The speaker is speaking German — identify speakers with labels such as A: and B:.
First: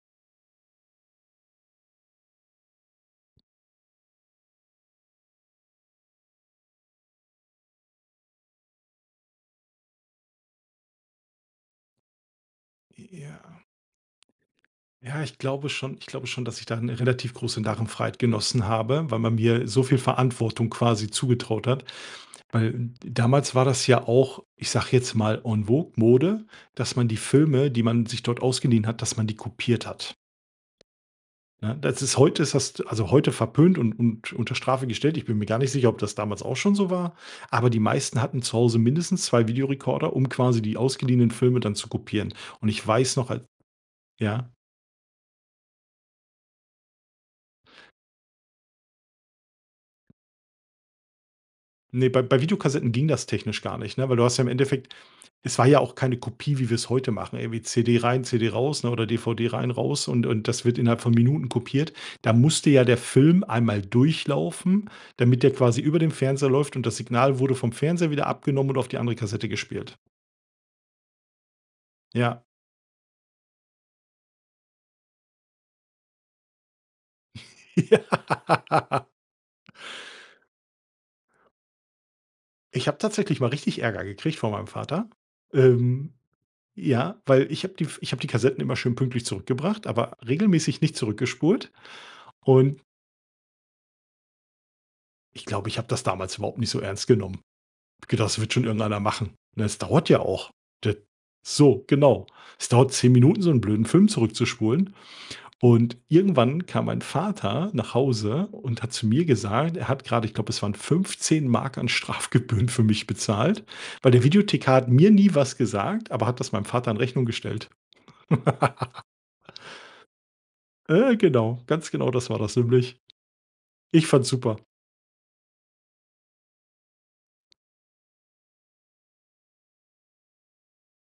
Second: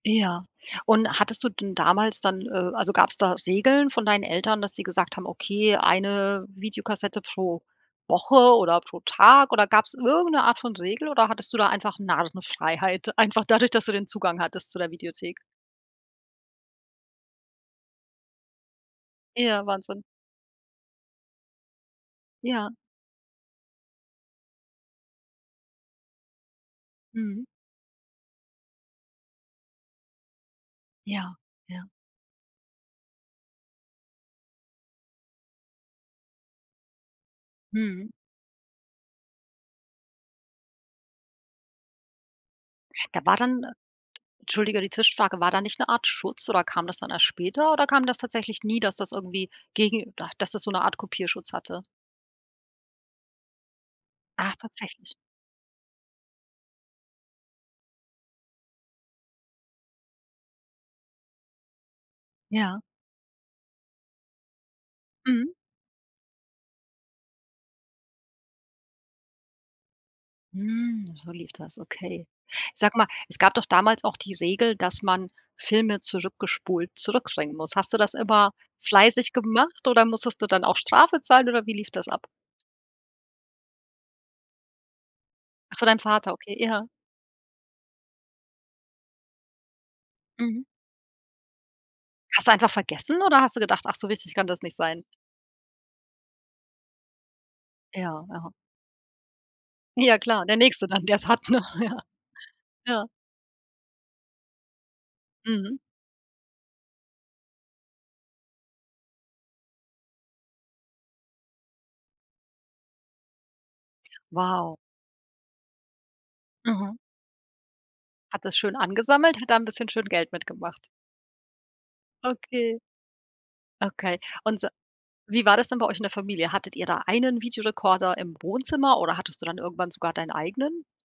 A: Ja. Und hattest du denn damals dann, äh also, gab's da Regeln von deinen Eltern, dass die gesagt haben: „Okay, eine Videokassette pro Woche oder pro Tag.“ Oder gab's irgend 'ne Art von Regel oder hattest du da einfach Narrenfreiheit,
B: J ja.
A: einfach dadurch, dass du den Zugang hattest zu der
B: Ja, ich
A: Videothek?
B: glaube schon ich glaube schon, dass ich da 'ne relativ große Narrenfreiheit genossen habe, weil man
A: Ja,
B: mir so viel
A: Wahnsinn.
B: Verantwortung quasi zugetraut hat.
A: Ja.
B: Weil damals war das ja auch, ich sage jetzt mal, en vogue, Mode, dass man die
A: Mhm.
B: Filme, die man sich dort ausgeliehen hat, dass man die kopiert hat.
A: Ja,
B: Ne,
A: ja.
B: das ist heute ist hast also, heute verpönt und und unter Strafe gestellt. Ich bin mir gar nicht sicher, ob das damals auch schon so war. Aber die
A: Mhm.
B: meisten hatten zu Hause mindestens 2 Videorekorder, um quasi die ausgeliehenen Filme dann zu kopieren. Und ich weiß
A: Da
B: noch
A: war
B: al
A: dann, äh
B: ja?
A: entschuldige, die Zwischenfrage, war da nicht 'ne Art Schutz oder kam das dann erst später oder kam das tatsächlich nie, dass das irgendwie gegen ah, dass das so 'ne Art Kopierschutz hatte?
B: Ne, bei bei Videokassetten ging das technisch gar nicht, ne? Weil du hast ja im
A: Ach,
B: Endeffekt
A: tatsächlich.
B: es war ja auch keine Kopie, wie wir's heute machen, irgendwie CD rein, CD raus, ne, oder DVD rein raus und und das wird innerhalb von Minuten kopiert. Da musste
A: Ja.
B: ja der Film einmal durchlaufen, damit
A: Mhm.
B: der quasi über dem Fernseher läuft und das Signal wurde vom Fernseher wieder abgenommen und auf die andere Kassette gespielt.
A: Hm, so lief das, okay.
B: Ja.
A: Sag mal, es gab doch damals auch die Regel, dass man Filme zurückgespult zurück bringen muss. Hast du das immer
B: Ja.
A: fleißig gemacht oder musstest du dann auch Strafe zahlen oder wie lief das ab?
B: Ich habe tatsächlich mal richtig Ärger gekriegt von meinem Vater.
A: Ach, für deinen
B: Ähm,
A: Vater, okay, ja.
B: ja weil ich habe die ich habe die Kassetten immer schön pünktlich zurückgebracht, aber
A: Mhm.
B: regelmäßig nicht zurückgespult.
A: Hast du einfach
B: Und
A: vergessen oder hast du gedacht: „Ach, so wichtig kann das nicht sein?“
B: Ich glaube, ich habe das damals überhaupt nicht so ernst genommen. Habe
A: Ja,
B: gedacht: „Das
A: ja.
B: wird schon irgendeiner machen“, ne? Es dauert
A: Ja
B: ja
A: klar,
B: auch.
A: der Nächste
B: D
A: dann, der's hat, ne,
B: so,
A: ja.
B: genau. Es dauert
A: Ja.
B: 10 Minuten, so 'n blöden Film zurück zu spulen
A: Mhm.
B: und irgendwann kam mein Vater nach Hause und hat zu mir gesagt, er hat gerade, ich glaube, es waren 15 Mark an Strafgebühren für mich bezahlt, weil der Videothekar
A: Wow.
B: hat mir nie was gesagt, aber hat das meinem Vater
A: Mhm.
B: in Rechnung gestellt.
A: Hat das schön angesammelt, hat da 'n bisschen schön Geld mitgemacht.
B: Äh, genau, ganz genaum das war das
A: Okay.
B: nämlich. Ich
A: Okay
B: fand's super.
A: und wie war das denn bei euch in der Familie? Hattet ihr da einen Videorekorder im Wohnzimmer oder hattest du dann irgendwann sogar deinen eigenen?